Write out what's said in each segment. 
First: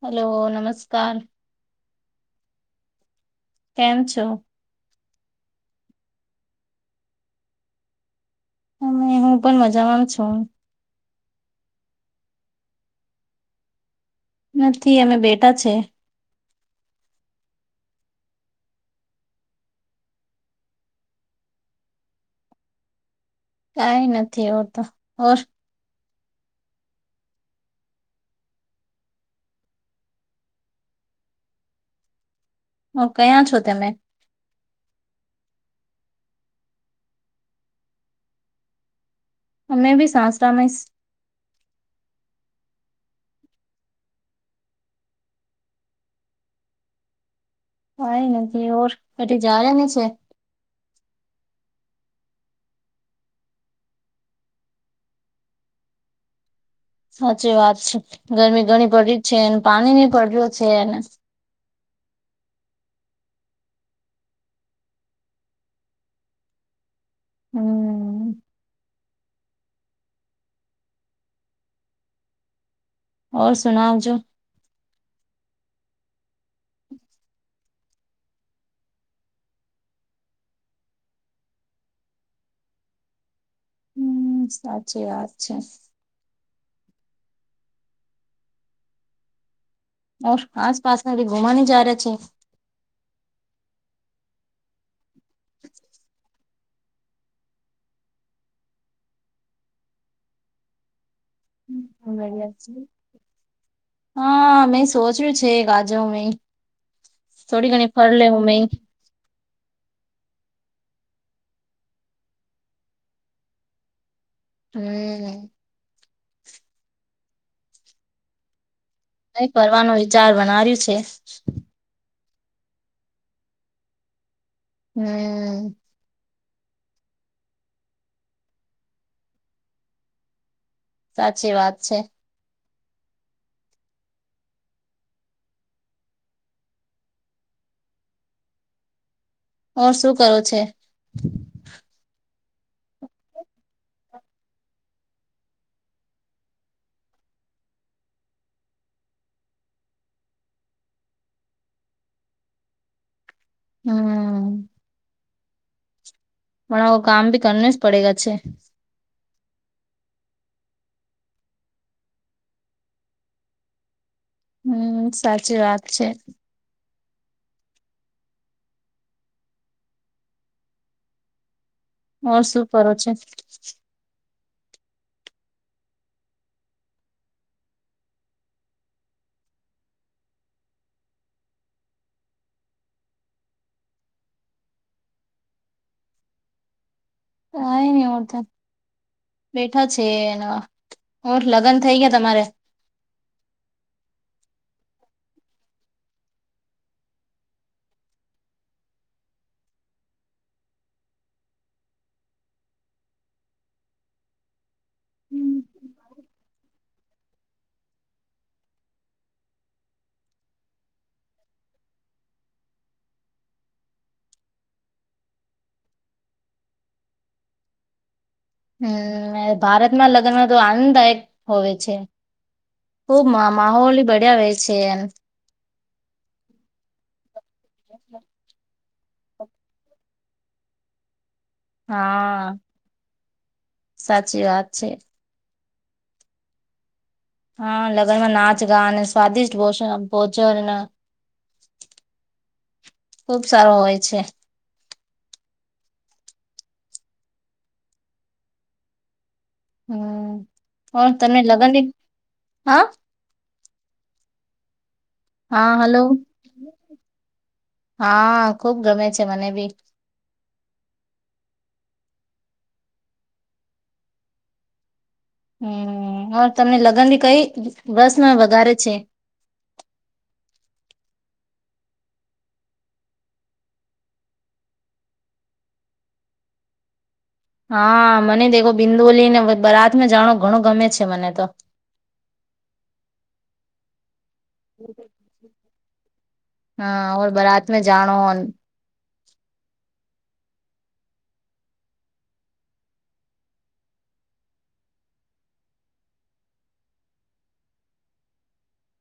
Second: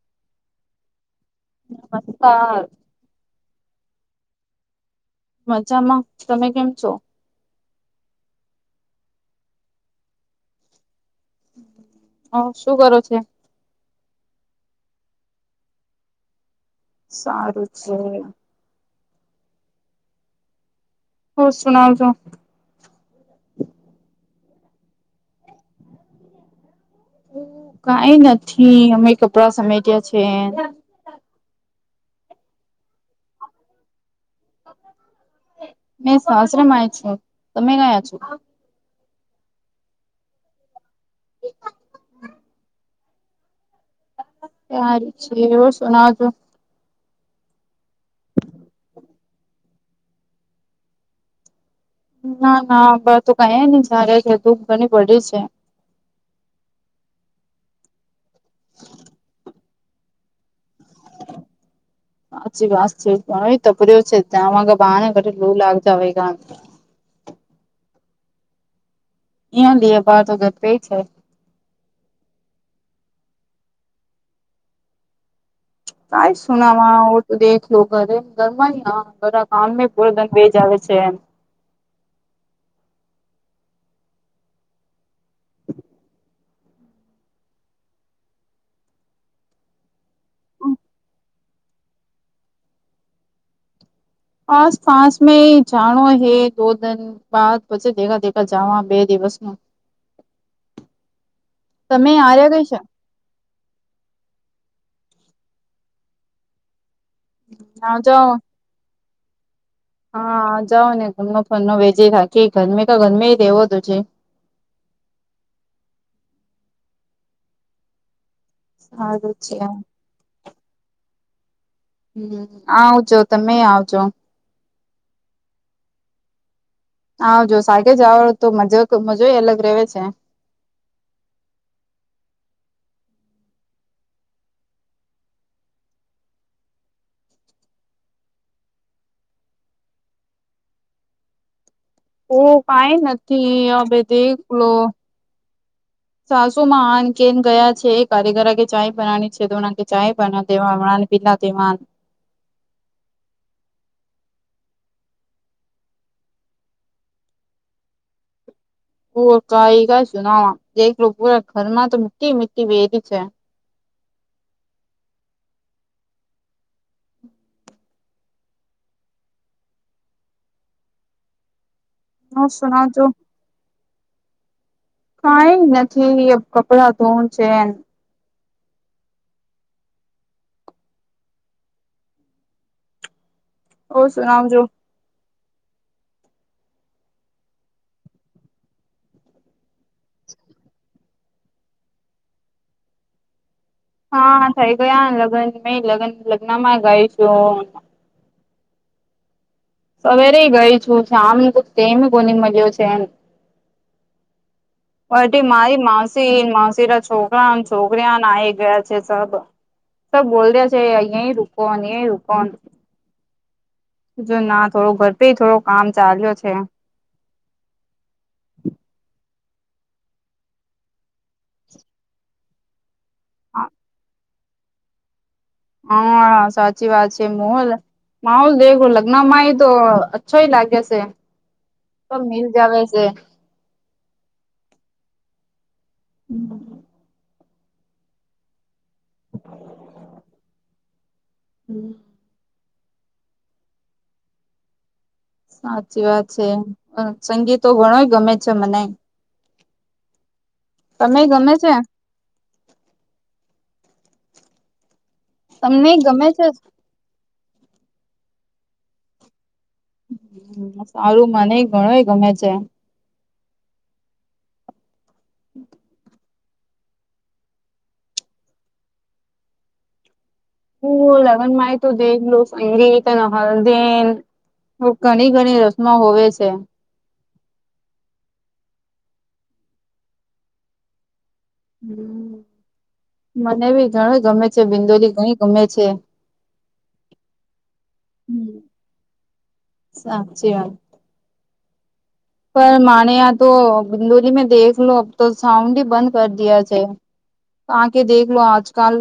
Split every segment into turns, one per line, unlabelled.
હાલો નમસ્કાર
નમસ્કાર.
કેમ છો.
મજામાં તમે કેમ છો.
અમે હું પણ મજામાં છું.
હ શું કરો છે.
નથી અમે બેટા છે.
સારું છે. તો શું [unintelligible] છો
કઈ નથી એવ તો ઓર.
કઈ નથી અમે કપડાં સમેટ્યા છે.
હ કયાં છો તમે.
[inaudible] મેં સાસરે માં છું તમે કયા છો.
અમે ભી સાસરા [unintelligible]
હારુ છે એવું શું ના [unintelligible]
કાંઈ નથી ઔર કટી જવાની છે.
ના ના બ તો કઈ નયા જારે કે દુઃખ ઘણી પડી છે.
સાચી વાત છે ગરમી ઘણી બળી છે ને પાણી નહી પડ્યો છે એને [inaudible]
સાચી વાત છે હવે તો ભર્યું છે ત્યાં વાગ ગા પાણી [unintelligible] લુ લાગતા હોય કા
હમ્મ.
અહીંયા બે ભાગ તો [unintelligible] છે.
ઓર સુનાવ જો.
કાય સુનાવા આવ તો દેખ લો ઘરે ઘરમાં ઘણા બધા કામ મે [unintelligible] બેેજ આવે છે એમ.
હમ સાચી વાત છે. ઓર આસ આસપાાસને ભી ઘુમાવાનીજા રહે છે.
આસપાસ મે જાણો હે દો દન બાદ પછી દેખા દેખા જવા બે દિવસ નો.
[unintelligible] હા મે સોચ્યું છે આજ મે. થોડી ઘણી
આ
પર
જાઓ
લેવ મે
હા જાઓ ને ગરનો ફર નો વેચે રાખે ગરમે કો ગરમે રહેેવો તો છે.
[unintelligible]
સારું
નહિ
છે
ફરવાનો વિચાર બનાર્યું છે.
હમ્મ આવજો તમે આવજો.
હમ્મ.
આવજો સાચે જ આવ તો મજા મજોય અલગ રહેવે છે.
સાચી વાત છે. ઓર શું કરો છે.
ઓ કઈ નથી અ બે દેખ લો
[inaudible]
સાસુમાં આન કેન ગયા છે કારીગર કે ચાય બનાની છે તો બનાકે ચાય બના દેવા [unintelligible] [unintelligible]
હા. પણ આવો કામ બી કરને જ પડેગા છે.
પો કઈ ક સુનાવા એક લોકો પુરા ઘરમાં તો મીઠી મીઠી વેરી છે.
હમ્મ સાચી વાત છે. ઓર
હું
શું કરો
સુનાવજો
છે.
કઈ નથી એ કપડાં ધોવું ન છે. ઓ સુુંનામ જો
હ એ ન આવડતા બેઠા છે. એ હઠ લગ્ન થઇ ગયા તમારે?
હા થઈ ગયાને લગ્ન મે લગન લગ્ન માં ગાઈશું. સવારે ગઈ છું શમ તેમ ગોની મળ્યો છે એમ મારી માસી માસી ના છોકરા છોકરીને આવી ગયા છે સબ. તો બોલ દે છે અહીં રૂકોન એઈ રૂકોન. જો ના થોડું ઘર પે થોડો કામ ચાલ્યો છે.
હમ ભારતમાં લગ્ન તો આનંદદાયક હોવે છે. હબ મામા હોલી બઢ્યા હોય છે એમ
હા સાચી વાત છે માહોલ માહોલ દેખો લ મામાય તો અચ્છોય લાગે છે. સબ મિલ
હા
જાવે છે.
સાચી વાત છે.
હમ,
હા લગનમાં નાચ ગાન, સ્વાદિષ્ટ ભોજન ભોજન,
હમ
ખુબ સારો હોય છે.
સાચી વાત છે સંગીતો ઘણો ગમે છે મને.
હમ હ
તમે
તને
ગમે છે
લગનની હા હા
તમને
હલો?
ગમે છે.
હા ખુબ ગમે છે મને ભી.
સારું મને ગણુ એ ગમે છે.
હમ તમને લગન થી કઈ બસમાં વધારે છે.
હ લગન માહિત દે લોકસ સંગીત ન હલદેન. ઘણી ઘણી રસમા હોવે છે.
હા મને તોખો બિંદુલી ને બરાત માજાણો ઘણું ગમે છે મને તો.
હ મને બી ઘણું ગમે છે બિંદોલી ઘણી ગમે છે
હા બરાત મે જાણો
સાચી વાત. પર માને યા તો બિંદુરી મેં દેખ લો અબતો સાઉન્ડ બંધ કર દીયા છે. તો આ કે દેખલો લો આજ કલ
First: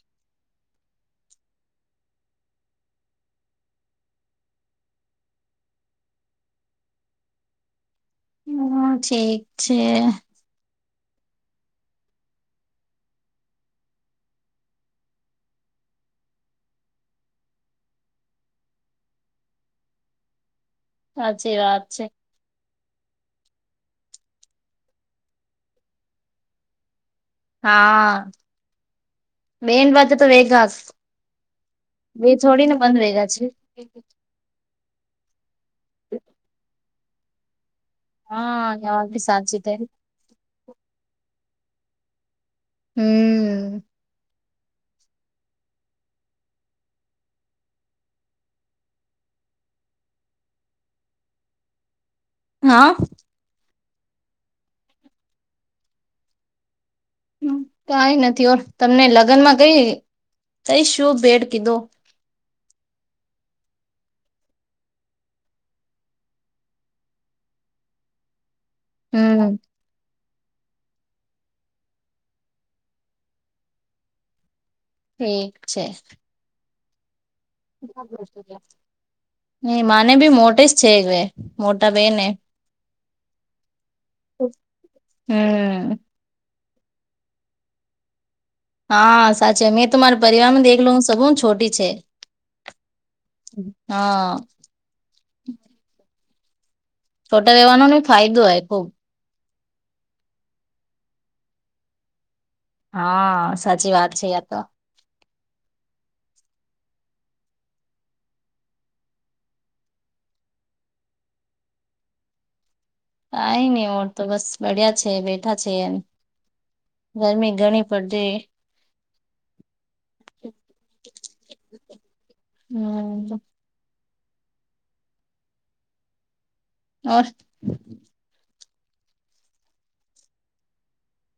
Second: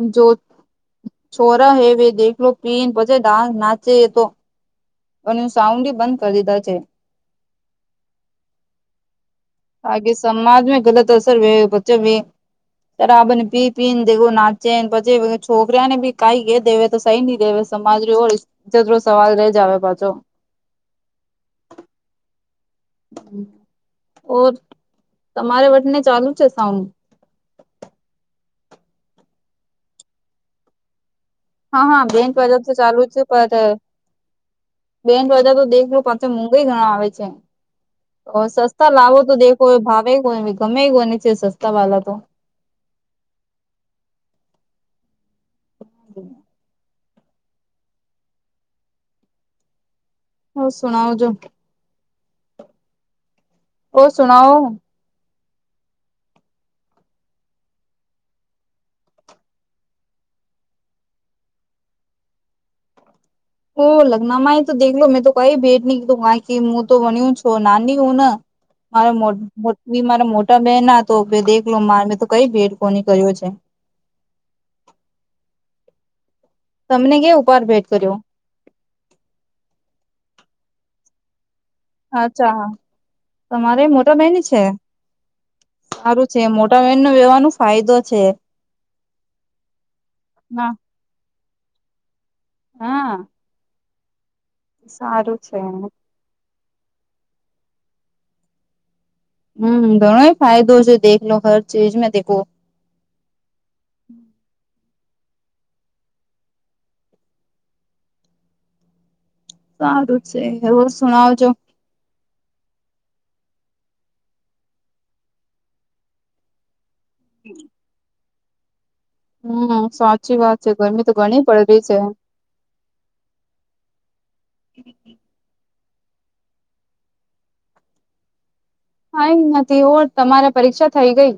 ન જો છોરા હેવે દેખલો પીને પછી ડસ નાચે યેતો, અને સાઉન્ડ બંધ કરી દીધા છે.
હમ ઠીક છે.
આગે સમાજમાં ગલત અસર વ બચ્ચે ભી ત્યારે આપણ પી પી ને દેગું નાચેને પછે છોકરીઓ ને બી કઈ ગે દેવે તો સહી ન દેવે સમાજની ઇજજત નો સવાલ રે જ આવે પાછો.
સાચી વાત છે.
ઓર તમારે વટને ચાલુ છે સાઉન?
હા બેંડવાઝા તો વેગાસ
હા હા બેંડ વાજા તો ચાલુ જ છે પર બેડ વાઝા તો દેખ લો પાછા મુંગઈ ઘણા આવે છે
હા
સસ્તા
યાર
લાવો તો
સાચી
દેખો
તે
ભાવે ગમેને છે સસ્તા વાળ તો,
હમ
હ હ શણાવ છો.
હા?
ઓ સુનાઓ.
હ કઈ નથી ઓ તમને લગ્નમાં કઈ કઈ શું ભેડ કીધો?
ઓહ લગ્ન માાઈ તો દેખલો મેં તો કઈ ભેટ નઈ કિધો મુું તો વનીઓ છો નાની હું મારા મોટ
હમ
મોટની મોટા બહેન તો દેખલો મારે મેં તો કઈ ભેદ કોની કર્યો છે.
ઠીક છે.
તમને કય ઉપાર ભેટ કર્યો
નહી માને ભી મોટિસ છે હવે
અચ્છા તમારે મોટા બેન છે
હમ
સારું છે મોટા વેન નો વેહવાનો ફાયદો છે
હા સાચી મેં તો મારા પરિવાર માં
ના
દેખ લઉ સ છોટી છે
હા
હા.
સારું છે એને
છોટર રહેવાનો નને ફાયદો હોય ખુબ.
હમ ઘણો એ ફાયદો છે દેખલો હર ચીજ દેખો.
હા સાચી વાત છે ય તો
સારું છે હવું શુણાવ જો્
કઈ નહી વર તો બસ બઢિયા છે, બેઠા છે, એમ. ગરમી ઘણી પડતી
હમ સાચી વાત છે, ગરમી તો ઘણી પડ રહી છે.
હમ.
[inaudible]
ઓ
કઈ નથી હો તમારે પરીક્ષા થઈ ગઈ?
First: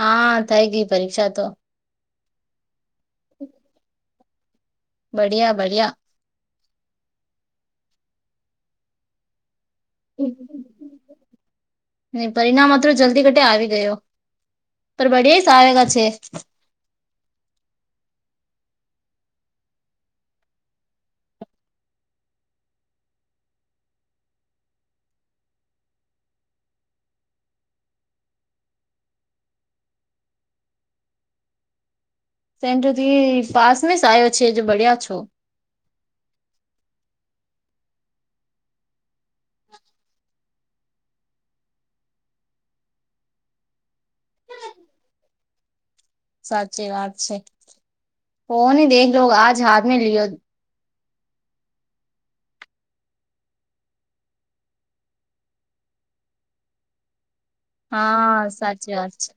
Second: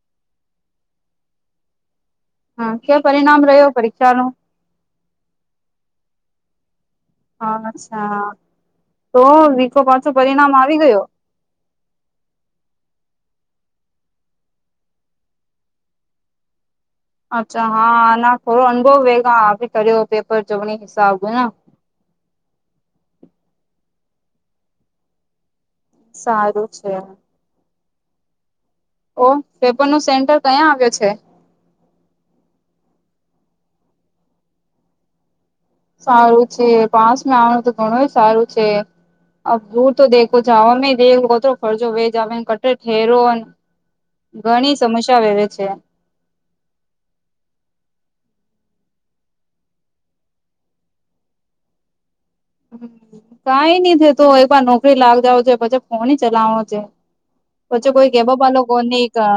હા થઈ ગી પરીક્ષા તો
હા કે પરિણામ રહ્યો પરીક્ષા નું?
બળિયા બળિયા
અચ્છા તો વિકો પાછો પરિણામ આવી ગયો?
ન પરિણામ આત્રો જલ્દી કટે આવી ગયો પર બળિયાઈસ આવેગા છે.
અચ્છા હા ના થોડો અનુભવ વેગા કર્યો પેપર જવાણી હિસાબ સારું છે. ઓ પેપર નું સેન્ટર કયાં આવ્યો છે?
સેન્ટર બી પાસમેસ આવ્યો છે જે બડ્યા છો
સારું છે પાસમાં આવનું તો ઘણું સારું છે. અ રૂર તો દેખો જા અમે દેખ કરો ફરજો વે જ આવે એ કટર ઠેરોને ઘણી સમસ્યા વવે છે.
સાચી વાત છે ઓ નહી દેખ લો આજ હાથ મે લિયો
કઈ નઈ થ તો એક વાર નોકરી લાગ જાવ છે પછી ફોન ચલાવો છે. પછો કોઈ
હા
કેવાપલો કો
સાચી
ની
વાત
ક
છે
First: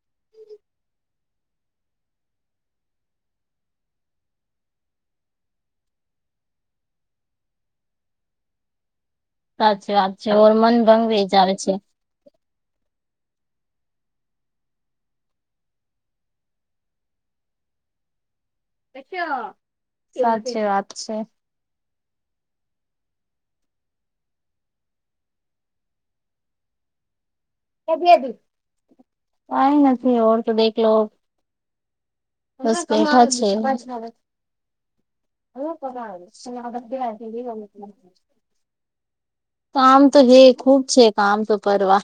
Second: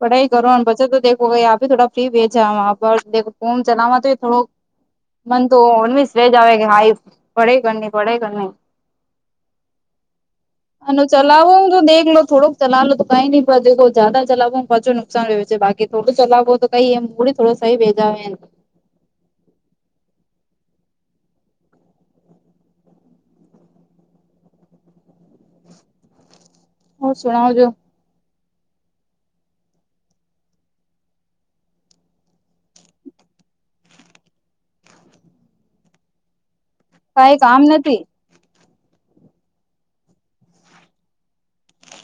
પઢાઈ કરો અને બચ્ચો તો દે આપી થોડા ફ્રી ભે ફમ ચલાવા તો થોડો મન તો ઓનવીસ વેજ આવે કે હાઈ પડે કર ની પડે કર નહી
સાચી વાત છે ઓર મન
અને
ભંગ
ચલાવો
વેચાવે
હું
છે
જો દેખ લો થોડો ચલા લોમ તો કઈ ન પજે જદ ચલાવો પાચો નુકસાન વવે છેે બાકી થોડું ચલાવો તો કઈ એમ મડી થડો સહી ભેજા આવે એ
સાચી વાત છે.
ઓર શણાવ જો
આઈ નથી ઔર તો દેખલો બસ બેઠા છે.
કઈ
[inaudible]
કામ નથી
કામ તો હે ખુબ છે કામ તો કરવા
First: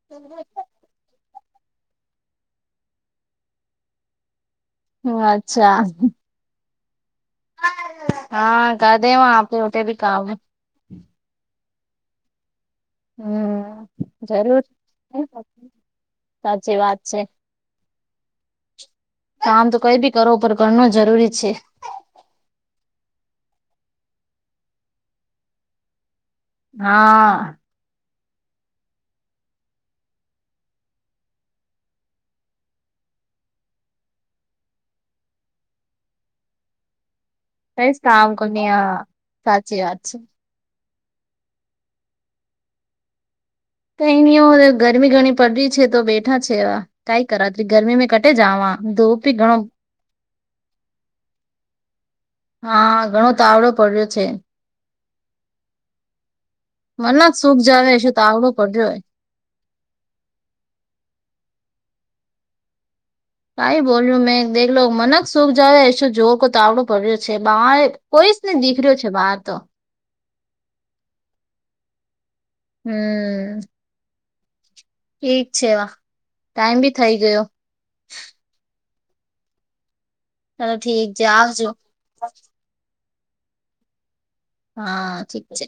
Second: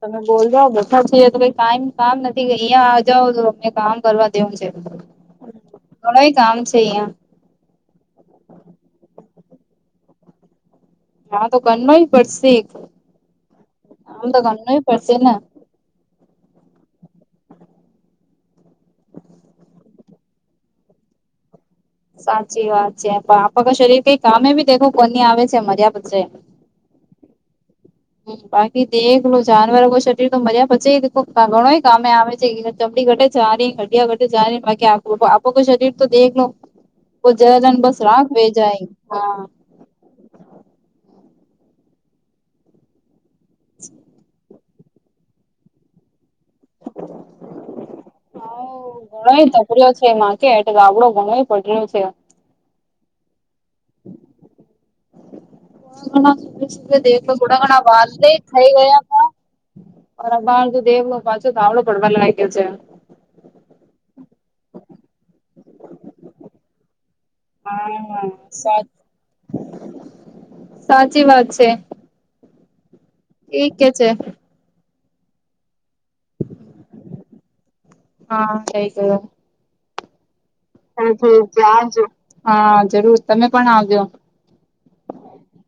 તમે બોલ જાવ બેઠા છી તો કાઈ ક કામ નથી અહિયાં આ જાવો તો અમને કામ કરવા વું છે,
અચ્છા
ઘણય કામ છે, અહિયાં
હા કા દે આપ અટે ભી કામ હે
આ તો કરનોય પડશે
હમ
આમ તો
જરૂર
કરનુંય પડશે ને
સાચી વાત છે. કામ તો કઈ ભી કરો પર કરનુ જરૂરી છે.
સાચી વાત છે પણ આપા શરીર કઈ કામે બી દેખું કોની આવે છે મર્યા પછે
હા.
બાકી દેખલો જાનવર કો શરીર તો મજા પછે ઘણો કામે આવે છે. ચમડી ઘટે ચ રહી હડિયા ઘટટે ચની બાકી આપા કો શરીર તો દેખલો તો જજન બસ રાખ વે જાય હા
જે વાત છે. કઇ ની ઓ ગરમી ઘણી પડ રી છે તો બે ઠા છેવા કઈ કરા અતરી ગરમી મે કટે જા ધૂપી
ઘણોય
ઘણો
તપર્યો છે એમાં એટલે ગાબડો ઘણો પડ્યું છે.
હા ઘણો તાવડો પડ્યો છે.
થોડા ઘણા સુબે સુબે દે
મનક
થોડા
સુખ
ઘણા
જાવે શું
વાદલા
તાવડો
થઈ
પડ્યો
ગયા હતા. ઓર અબાર તું દેવ ન પાછો તાઆવડો પડવા લાગ્યો છે.
કાઈ બોલ્યું મેં દેલો મનક સુખ જાવ એસો જોર કો તાવડો. પડ્યો છે બહર
હા
કોઈસ ને
સાચ
દીખર્યો છે બાહર તો
સાચી વાત છે.
હમ.
ઠિક કે છે.
ઠીક છે વા ટાઈમ બી થઈ ગયો.
હા‌ થઈ ગયો. હા ઠીક છે આવજો, હા જરૂર તમે પણ આવજો.
હા ઠીક છે.